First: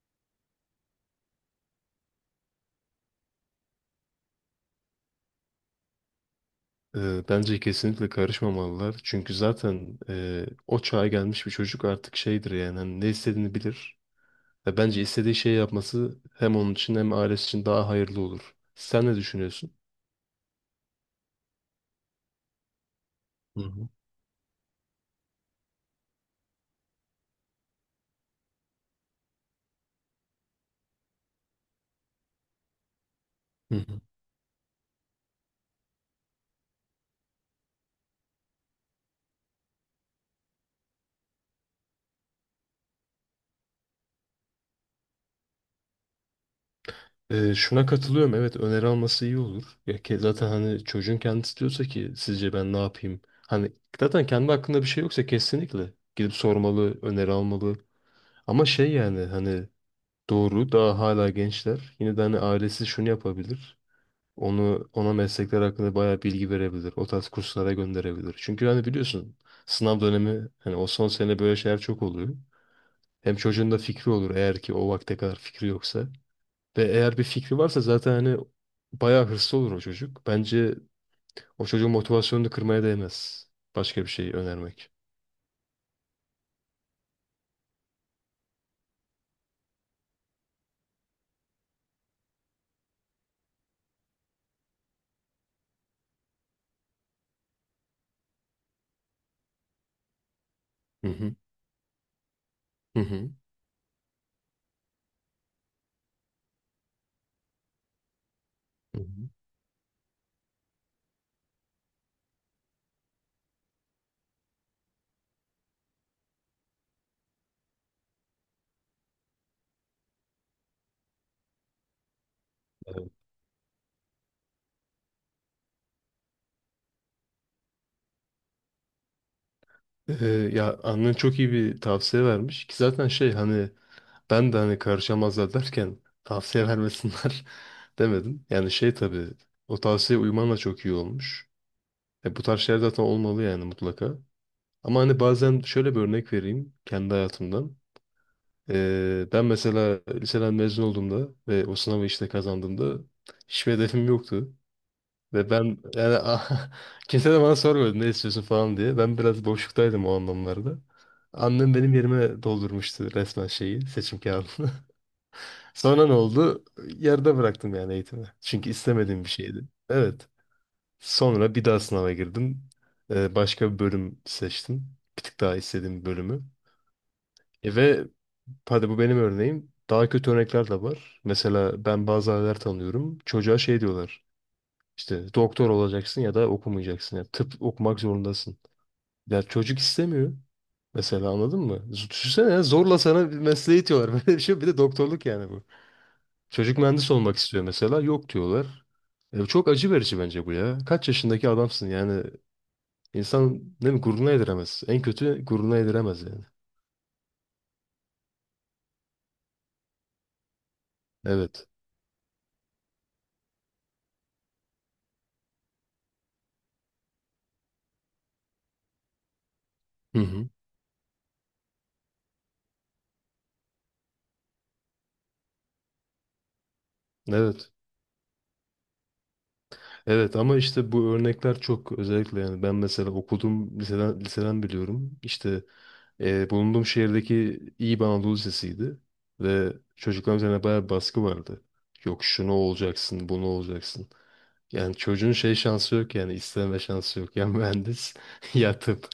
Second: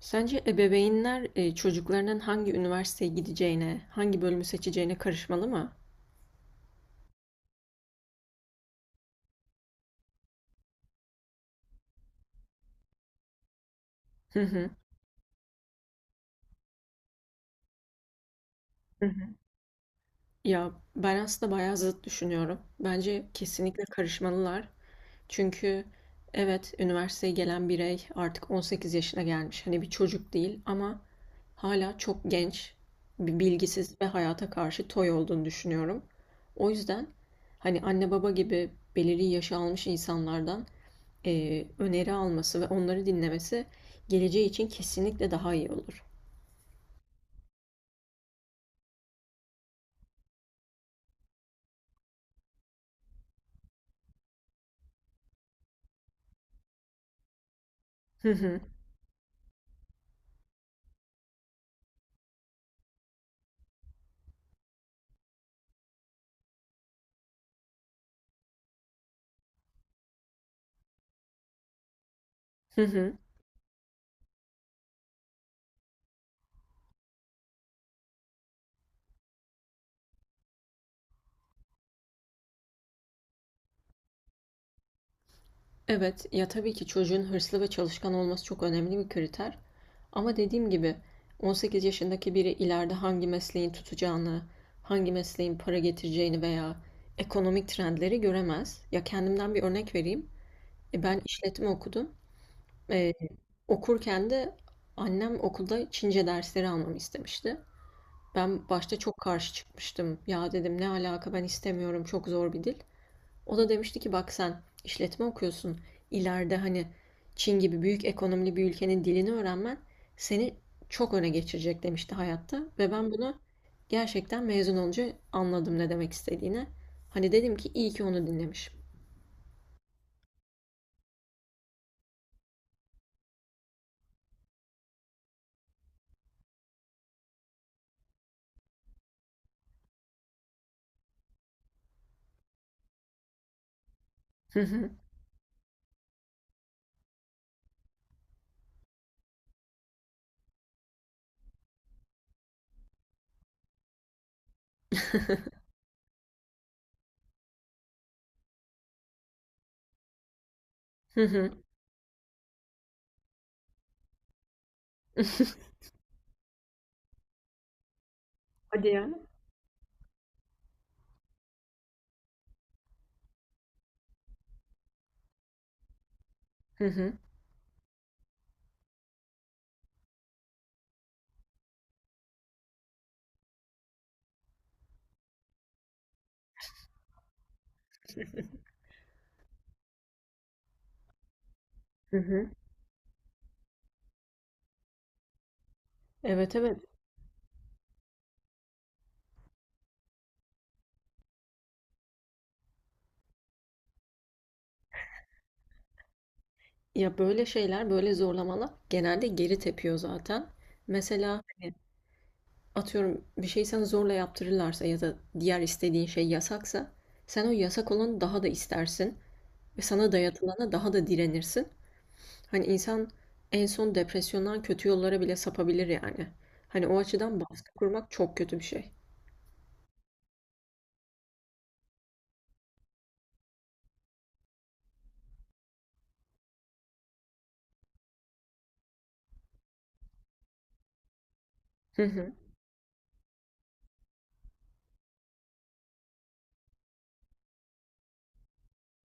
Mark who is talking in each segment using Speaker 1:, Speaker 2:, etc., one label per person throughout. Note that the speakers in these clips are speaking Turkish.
Speaker 1: Sence ebeveynler çocuklarının hangi üniversiteye gideceğine, hangi bölümü seçeceğine karışmalı mı?
Speaker 2: Bence kesinlikle karışmamalılar. Çünkü zaten o çağa gelmiş bir çocuk artık şeydir yani hani ne istediğini bilir.
Speaker 1: Hı hı.
Speaker 2: Ve bence istediği şeyi yapması hem onun için hem ailesi için daha hayırlı olur. Sen
Speaker 1: Hı
Speaker 2: ne
Speaker 1: hı.
Speaker 2: düşünüyorsun?
Speaker 1: Ya ben aslında bayağı zıt düşünüyorum. Bence
Speaker 2: Hı
Speaker 1: kesinlikle
Speaker 2: hı.
Speaker 1: karışmalılar. Çünkü evet, üniversiteye gelen birey artık 18 yaşına gelmiş. Hani bir çocuk değil, ama hala çok genç, bir
Speaker 2: Hı
Speaker 1: bilgisiz
Speaker 2: hı.
Speaker 1: ve hayata karşı toy olduğunu düşünüyorum. O yüzden hani anne baba gibi belirli yaşı almış insanlardan öneri alması ve onları dinlemesi geleceği için kesinlikle daha iyi olur.
Speaker 2: Şuna katılıyorum. Evet, öneri alması iyi olur. Ya ki zaten hani çocuğun kendisi diyorsa ki sizce ben ne yapayım? Hani zaten kendi hakkında bir şey yoksa kesinlikle gidip sormalı, öneri almalı.
Speaker 1: Hı hı.
Speaker 2: Ama şey yani hani doğru, daha hala gençler. Yine de hani ailesi şunu yapabilir. Onu, ona meslekler hakkında bayağı bilgi verebilir. O tarz kurslara gönderebilir. Çünkü hani biliyorsun, sınav dönemi hani o son sene böyle şeyler çok oluyor.
Speaker 1: Hı hı.
Speaker 2: Hem çocuğun da fikri olur eğer ki o vakte kadar fikri yoksa. Ve eğer bir fikri varsa zaten hani bayağı hırslı olur o çocuk. Bence o çocuğun motivasyonunu kırmaya değmez. Başka bir şey önermek.
Speaker 1: Evet, ya tabii ki çocuğun hırslı ve çalışkan olması çok önemli bir kriter. Ama dediğim gibi, 18 yaşındaki biri ileride hangi mesleğin tutacağını, hangi mesleğin para getireceğini veya ekonomik trendleri göremez. Ya kendimden bir örnek vereyim. E,
Speaker 2: Hı
Speaker 1: ben
Speaker 2: hı.
Speaker 1: işletme okudum.
Speaker 2: Hı
Speaker 1: E,
Speaker 2: hı.
Speaker 1: okurken de annem okulda Çince dersleri almamı istemişti. Ben başta
Speaker 2: Hı
Speaker 1: çok
Speaker 2: hı.
Speaker 1: karşı çıkmıştım. Ya dedim, ne alaka, ben istemiyorum, çok zor bir dil. O da demişti ki bak, sen işletme okuyorsun. İleride hani Çin gibi büyük ekonomili bir ülkenin dilini öğrenmen seni çok öne geçirecek demişti hayatta. Ve
Speaker 2: Evet.
Speaker 1: ben bunu gerçekten mezun olunca anladım ne demek istediğini. Hani dedim ki iyi ki onu dinlemişim.
Speaker 2: Ya annen çok iyi bir tavsiye vermiş ki zaten şey hani ben de hani karışamazlar derken tavsiye vermesinler demedim. Yani şey, tabii o tavsiye uyman da çok iyi olmuş. Bu tarz şeyler zaten olmalı yani, mutlaka.
Speaker 1: Hı hı.
Speaker 2: Ama hani bazen şöyle bir örnek vereyim kendi hayatımdan. Ben mesela liseden mezun olduğumda ve o sınavı işte kazandığımda hiçbir hedefim yoktu. Ve ben yani ah, kimse de bana sormadı ne istiyorsun falan diye. Ben biraz boşluktaydım o anlamlarda.
Speaker 1: Hı hı.
Speaker 2: Annem benim yerime doldurmuştu resmen şeyi, seçim kağıdını. Sonra ne oldu? Yarıda bıraktım yani eğitimi. Çünkü
Speaker 1: Hadi ya.
Speaker 2: istemediğim bir şeydi. Evet. Sonra bir daha sınava girdim. Başka bir bölüm seçtim. Bir tık daha istediğim bir bölümü.
Speaker 1: Hı hı.
Speaker 2: Ve hadi, bu benim örneğim. Daha kötü örnekler de var. Mesela ben bazı aileler tanıyorum. Çocuğa şey diyorlar. İşte doktor olacaksın ya da okumayacaksın. Yani tıp okumak zorundasın. Ya çocuk istemiyor. Mesela anladın mı?
Speaker 1: Hı hı.
Speaker 2: Düşünsene ya, zorla sana bir mesleği itiyorlar. Böyle bir şey. Bir de doktorluk yani bu.
Speaker 1: Evet,
Speaker 2: Çocuk
Speaker 1: evet.
Speaker 2: mühendis olmak istiyor mesela. Yok diyorlar. Çok acı verici bence bu ya. Kaç yaşındaki adamsın yani. İnsan ne mi gururuna yediremez. En kötü gururuna yediremez yani.
Speaker 1: Ya böyle şeyler, böyle zorlamalar genelde geri tepiyor zaten. Mesela
Speaker 2: Evet.
Speaker 1: hani atıyorum, bir şey sana zorla yaptırırlarsa ya da diğer istediğin şey yasaksa sen o yasak olanı daha da istersin ve sana
Speaker 2: Hı hı.
Speaker 1: dayatılana daha da direnirsin. Hani insan en son depresyondan kötü yollara bile sapabilir yani. Hani o açıdan
Speaker 2: Evet.
Speaker 1: baskı kurmak çok kötü bir şey.
Speaker 2: Evet ama işte bu örnekler çok özellikle, yani ben mesela okudum, liseden biliyorum. İşte bulunduğum şehirdeki iyi bir Anadolu Lisesi'ydi ve çocukların üzerine bayağı bir baskı vardı.
Speaker 1: Hı
Speaker 2: Yok
Speaker 1: hı.
Speaker 2: şunu olacaksın, bunu olacaksın. Yani çocuğun şey şansı yok, yani isteme şansı yok. Ya mühendis ya tıp.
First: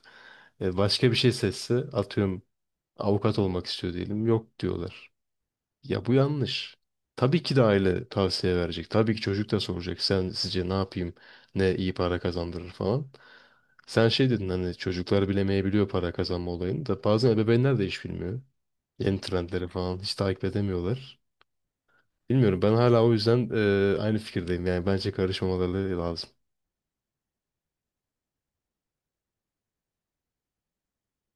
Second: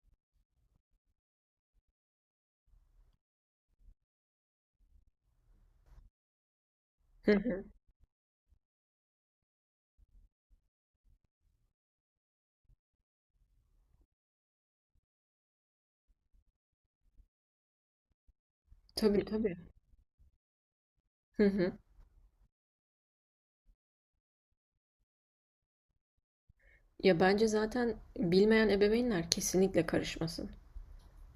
Speaker 2: Başka bir şey seçse, atıyorum avukat olmak istiyor diyelim. Yok diyorlar. Ya bu yanlış.
Speaker 1: Hı
Speaker 2: Tabii ki de
Speaker 1: hı.
Speaker 2: aile tavsiye verecek. Tabii ki çocuk da soracak. Sen, sizce ne yapayım? Ne iyi para kazandırır falan. Sen şey dedin hani çocuklar bilemeyebiliyor para kazanma olayını, da bazen ebeveynler de hiç bilmiyor. Yeni
Speaker 1: Tabii, tabii.
Speaker 2: trendleri falan hiç takip edemiyorlar.
Speaker 1: Hı hı.
Speaker 2: Bilmiyorum, ben hala o yüzden aynı fikirdeyim. Yani bence karışmamaları lazım.
Speaker 1: Ya bence zaten bilmeyen ebeveynler kesinlikle karışmasın.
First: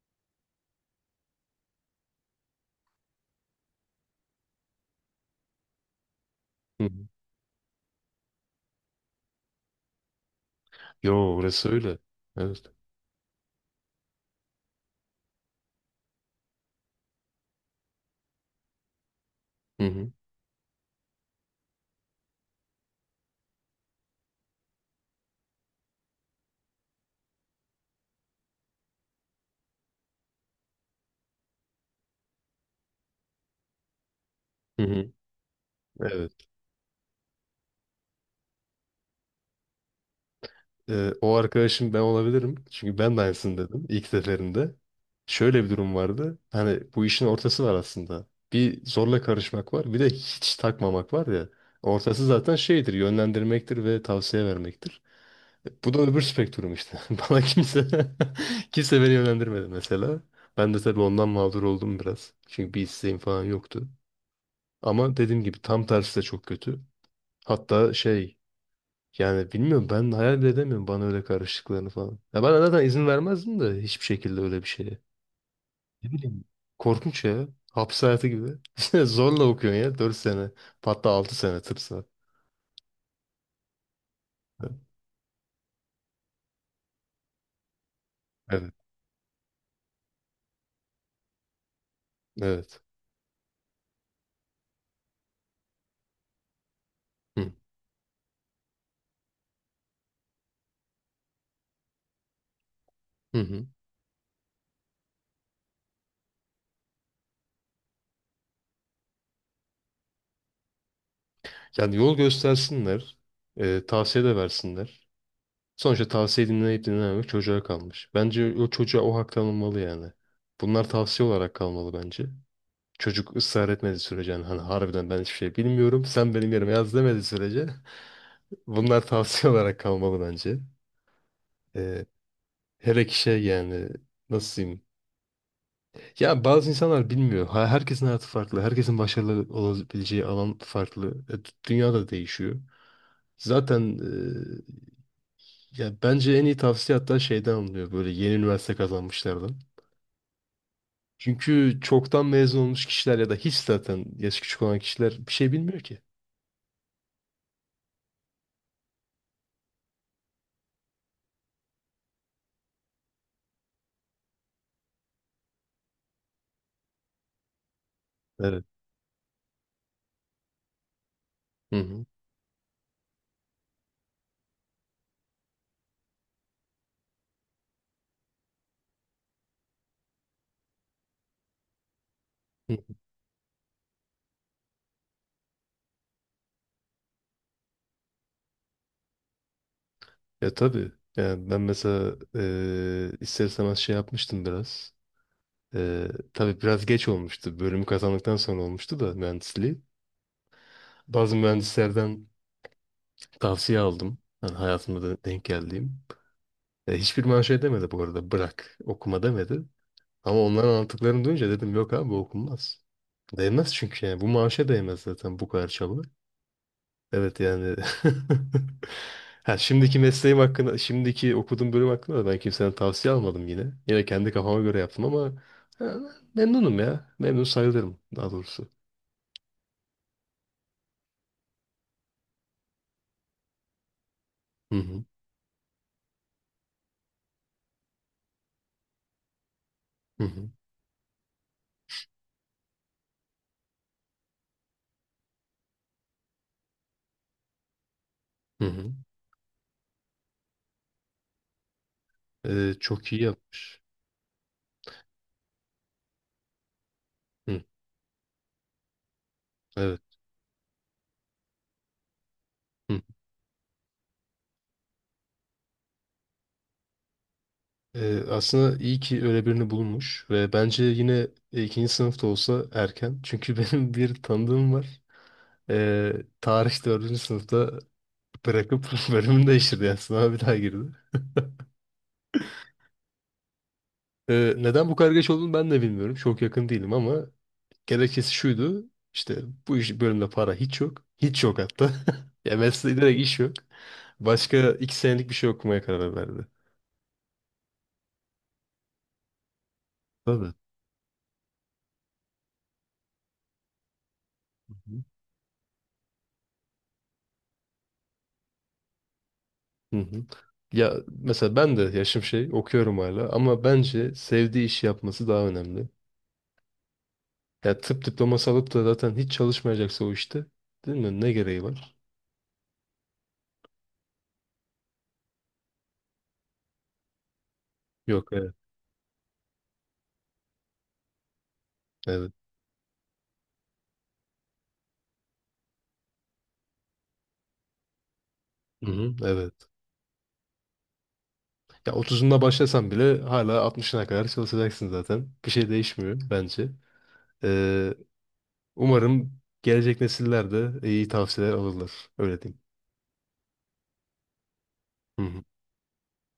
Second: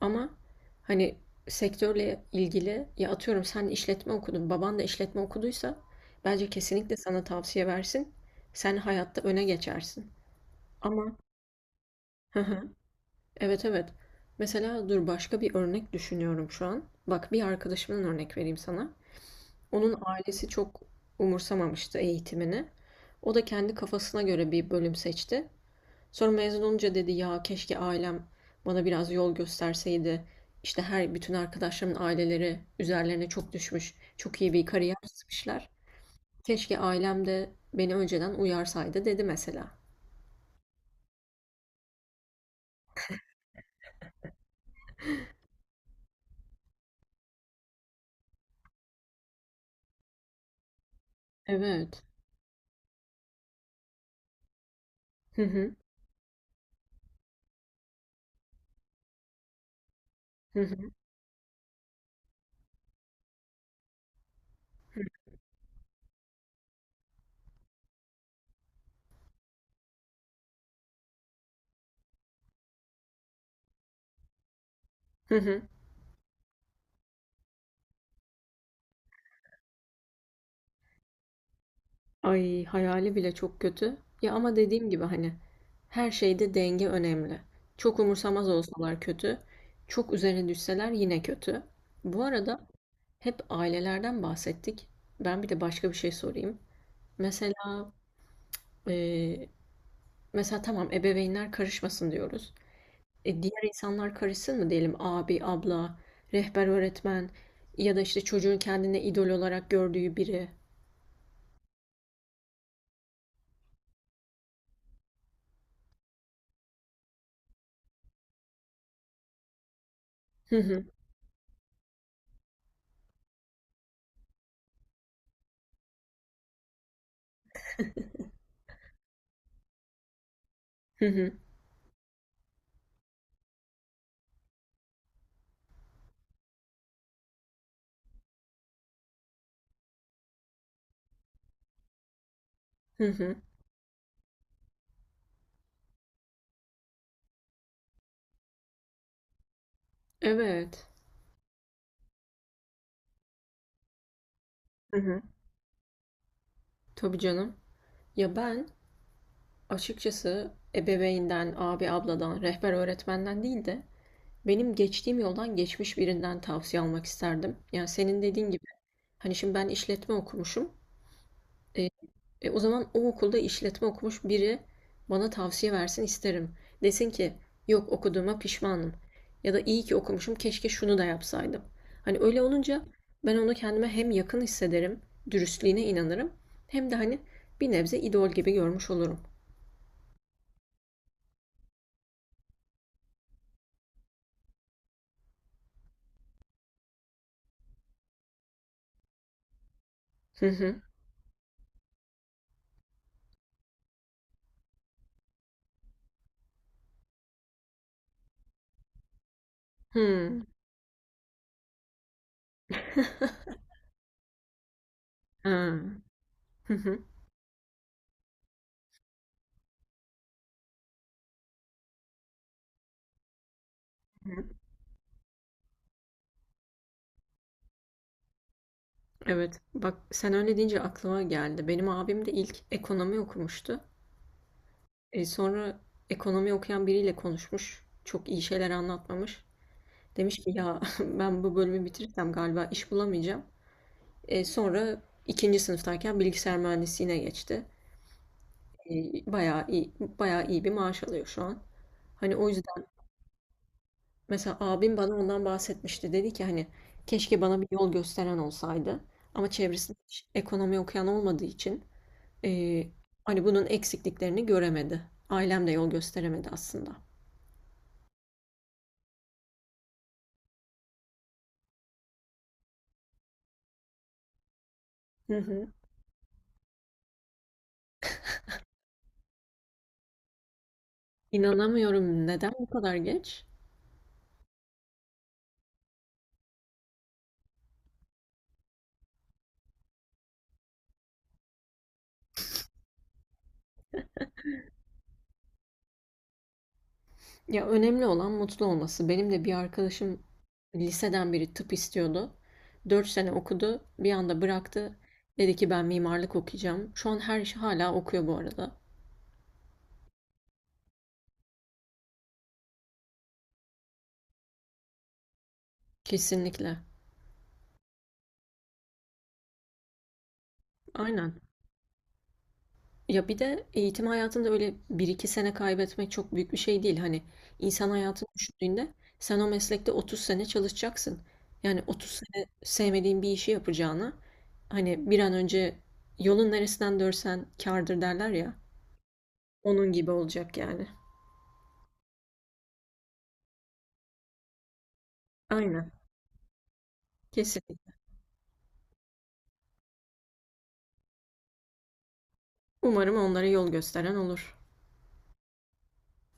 Speaker 1: Ama hani sektörle ilgili, ya atıyorum sen işletme okudun, baban da işletme okuduysa bence
Speaker 2: Hı
Speaker 1: kesinlikle
Speaker 2: hı.
Speaker 1: sana tavsiye versin. Sen hayatta öne geçersin.
Speaker 2: Yo,
Speaker 1: Ama
Speaker 2: orası öyle.
Speaker 1: hı hı,
Speaker 2: Evet.
Speaker 1: evet, evet. Mesela dur, başka bir örnek düşünüyorum şu an. Bak, bir arkadaşımdan örnek vereyim sana.
Speaker 2: Hı
Speaker 1: Onun
Speaker 2: hı.
Speaker 1: ailesi çok umursamamıştı eğitimini. O da kendi kafasına göre bir bölüm seçti. Sonra mezun olunca dedi, ya keşke ailem bana biraz yol gösterseydi. İşte her bütün arkadaşlarımın aileleri üzerlerine çok düşmüş. Çok iyi bir
Speaker 2: Hı
Speaker 1: kariyer
Speaker 2: hı.
Speaker 1: çizmişler.
Speaker 2: Evet.
Speaker 1: Keşke ailem de beni önceden uyarsaydı dedi mesela.
Speaker 2: O arkadaşım ben olabilirim. Çünkü ben de aynısını dedim ilk seferinde. Şöyle bir durum vardı. Hani bu işin ortası var aslında. Bir zorla karışmak var. Bir de hiç takmamak var ya.
Speaker 1: Evet.
Speaker 2: Ortası zaten şeydir. Yönlendirmektir ve tavsiye vermektir.
Speaker 1: Hı hı.
Speaker 2: Bu da öbür spektrum işte. Bana kimse kimse beni yönlendirmedi mesela.
Speaker 1: Hı
Speaker 2: Ben de
Speaker 1: hı.
Speaker 2: tabii ondan mağdur oldum biraz. Çünkü bir isteğim falan yoktu. Ama dediğim gibi tam tersi de çok kötü. Hatta şey, yani bilmiyorum, ben hayal bile edemiyorum bana öyle karıştıklarını falan. Ya ben zaten izin vermezdim de hiçbir şekilde öyle bir şeye.
Speaker 1: Hı hı.
Speaker 2: Ne bileyim. Korkunç ya. Hapis hayatı gibi. Zorla okuyorsun ya 4 sene. Hatta 6 sene tıp var.
Speaker 1: Ay, hayali bile çok kötü. Ya ama dediğim gibi hani her şeyde denge önemli. Çok umursamaz
Speaker 2: Evet.
Speaker 1: olsalar kötü. Çok üzerine düşseler yine kötü. Bu arada,
Speaker 2: Evet.
Speaker 1: hep ailelerden bahsettik. Ben bir de başka bir şey sorayım.
Speaker 2: Hı.
Speaker 1: Mesela e, mesela tamam, ebeveynler karışmasın diyoruz.
Speaker 2: Hı
Speaker 1: E,
Speaker 2: hı.
Speaker 1: diğer insanlar karışsın mı diyelim? Abi, abla, rehber öğretmen ya da işte çocuğun kendine idol olarak gördüğü biri.
Speaker 2: Yani yol göstersinler. Tavsiye de versinler. Sonuçta tavsiye dinleyip dinlememek çocuğa kalmış. Bence o çocuğa o hak tanınmalı yani.
Speaker 1: Hı hı,
Speaker 2: Bunlar tavsiye olarak kalmalı bence. Çocuk ısrar etmediği sürece, yani hani harbiden ben hiçbir şey bilmiyorum, sen benim yerime yaz demediği sürece bunlar tavsiye olarak kalmalı bence.
Speaker 1: hı hı,
Speaker 2: Ee, Hele ki şey yani, nasıl diyeyim? Ya bazı insanlar bilmiyor. Herkesin hayatı farklı. Herkesin başarılı olabileceği alan farklı. Dünya da değişiyor.
Speaker 1: hı. Hı.
Speaker 2: Zaten ya bence en iyi tavsiye hatta şeyden alınıyor, böyle yeni üniversite kazanmışlardan.
Speaker 1: Evet.
Speaker 2: Çünkü çoktan mezun olmuş kişiler ya da hiç zaten yaşı küçük olan
Speaker 1: Hı
Speaker 2: kişiler
Speaker 1: hı.
Speaker 2: bir şey bilmiyor ki.
Speaker 1: Tabii canım. Ya ben açıkçası ebeveynden, abi, abladan, rehber öğretmenden değil de benim geçtiğim yoldan geçmiş birinden tavsiye almak isterdim. Yani senin dediğin gibi.
Speaker 2: Evet.
Speaker 1: Hani şimdi ben işletme okumuşum.
Speaker 2: Hı
Speaker 1: E,
Speaker 2: hı.
Speaker 1: o zaman o okulda işletme okumuş biri bana tavsiye versin isterim. Desin ki yok, okuduğuma pişmanım. Ya da iyi ki okumuşum, keşke şunu da yapsaydım. Hani öyle olunca ben onu kendime hem yakın hissederim, dürüstlüğüne inanırım. Hem de hani bir nebze idol gibi görmüş olurum.
Speaker 2: Ya tabii. Yani ben mesela ister istemez şey yapmıştım biraz. Eee tabii biraz geç olmuştu. Bölümü kazandıktan sonra olmuştu da, mühendisliği.
Speaker 1: Hı hı.
Speaker 2: Bazı mühendislerden tavsiye aldım. Yani hayatımda da denk geldiğim. Hiçbir bana şey demedi bu arada. Bırak, okuma demedi.
Speaker 1: Hı.
Speaker 2: Ama onların anlattıklarını duyunca dedim yok abi, bu okunmaz. Değmez çünkü yani. Bu maaşa değmez zaten bu
Speaker 1: Ha.
Speaker 2: kadar çaba.
Speaker 1: Hı hı.
Speaker 2: Evet yani. Ha, şimdiki mesleğim hakkında, şimdiki okuduğum bölüm hakkında da ben kimseden tavsiye almadım yine. Yine kendi
Speaker 1: Hı.
Speaker 2: kafama göre yaptım ama ha, memnunum ya. Memnun sayılırım daha doğrusu.
Speaker 1: Evet. Bak sen öyle deyince aklıma geldi. Benim abim de ilk ekonomi okumuştu.
Speaker 2: Hı hı.
Speaker 1: Sonra ekonomi okuyan biriyle konuşmuş. Çok iyi şeyler anlatmamış.
Speaker 2: Hı
Speaker 1: Demiş
Speaker 2: hı.
Speaker 1: ki ya, ben bu bölümü bitirirsem galiba iş bulamayacağım. Sonra ikinci sınıftayken bilgisayar mühendisliğine geçti.
Speaker 2: Hı
Speaker 1: E,
Speaker 2: hı.
Speaker 1: bayağı iyi, bayağı iyi bir maaş alıyor şu an. Hani o yüzden
Speaker 2: Çok iyi yapmış.
Speaker 1: mesela abim bana ondan bahsetmişti. Dedi ki hani keşke bana
Speaker 2: Hı,
Speaker 1: bir yol gösteren olsaydı. Ama çevresinde
Speaker 2: evet.
Speaker 1: hiç ekonomi okuyan olmadığı için e,
Speaker 2: Hı.
Speaker 1: hani bunun eksikliklerini göremedi. Ailem de yol gösteremedi aslında.
Speaker 2: Aslında iyi ki öyle birini bulmuş ve bence yine ikinci sınıfta olsa erken. Çünkü benim bir tanıdığım var.
Speaker 1: Hı hı.
Speaker 2: Ee, Tarih dördüncü sınıfta bırakıp bölümünü değiştirdi. Yani sınava bir daha girdi.
Speaker 1: İnanamıyorum. Neden bu kadar geç?
Speaker 2: Neden bu kadar geç olduğunu ben de bilmiyorum. Çok yakın değilim ama gerekçesi şuydu. İşte bu iş bölümde para hiç yok. Hiç yok hatta. Ya mesleği, direkt iş yok. Başka 2 senelik bir şey okumaya karar verdi.
Speaker 1: Ya önemli olan mutlu olması. Benim de bir arkadaşım
Speaker 2: Tabii. Hı
Speaker 1: liseden beri tıp istiyordu. 4 sene okudu. Bir anda bıraktı.
Speaker 2: hı.
Speaker 1: Dedi ki ben mimarlık okuyacağım. Şu an her işi hala okuyor bu arada.
Speaker 2: Hı hı. Ya mesela ben de yaşım şey okuyorum hala, ama bence sevdiği işi yapması daha önemli.
Speaker 1: Kesinlikle.
Speaker 2: Ya tıp diploması alıp da zaten hiç çalışmayacaksa o işte, değil mi? Ne
Speaker 1: Aynen.
Speaker 2: gereği var?
Speaker 1: Ya bir de eğitim hayatında öyle bir iki sene kaybetmek çok büyük bir şey değil. Hani insan hayatını
Speaker 2: Yok, evet.
Speaker 1: düşündüğünde sen o meslekte 30 sene çalışacaksın. Yani 30
Speaker 2: Evet.
Speaker 1: sene sevmediğin bir işi yapacağına hani bir an önce, yolun neresinden dörsen kârdır derler ya.
Speaker 2: Hı hı, evet.
Speaker 1: Onun gibi olacak yani.
Speaker 2: Ya 30'unda başlasan bile hala 60'ına kadar çalışacaksın zaten. Bir şey
Speaker 1: Aynen.
Speaker 2: değişmiyor bence.
Speaker 1: Kesinlikle.
Speaker 2: Ee, Umarım gelecek nesiller de iyi tavsiyeler alırlar. Öyle diyeyim.
Speaker 1: Umarım onlara yol gösteren olur.
Speaker 2: Hı hı.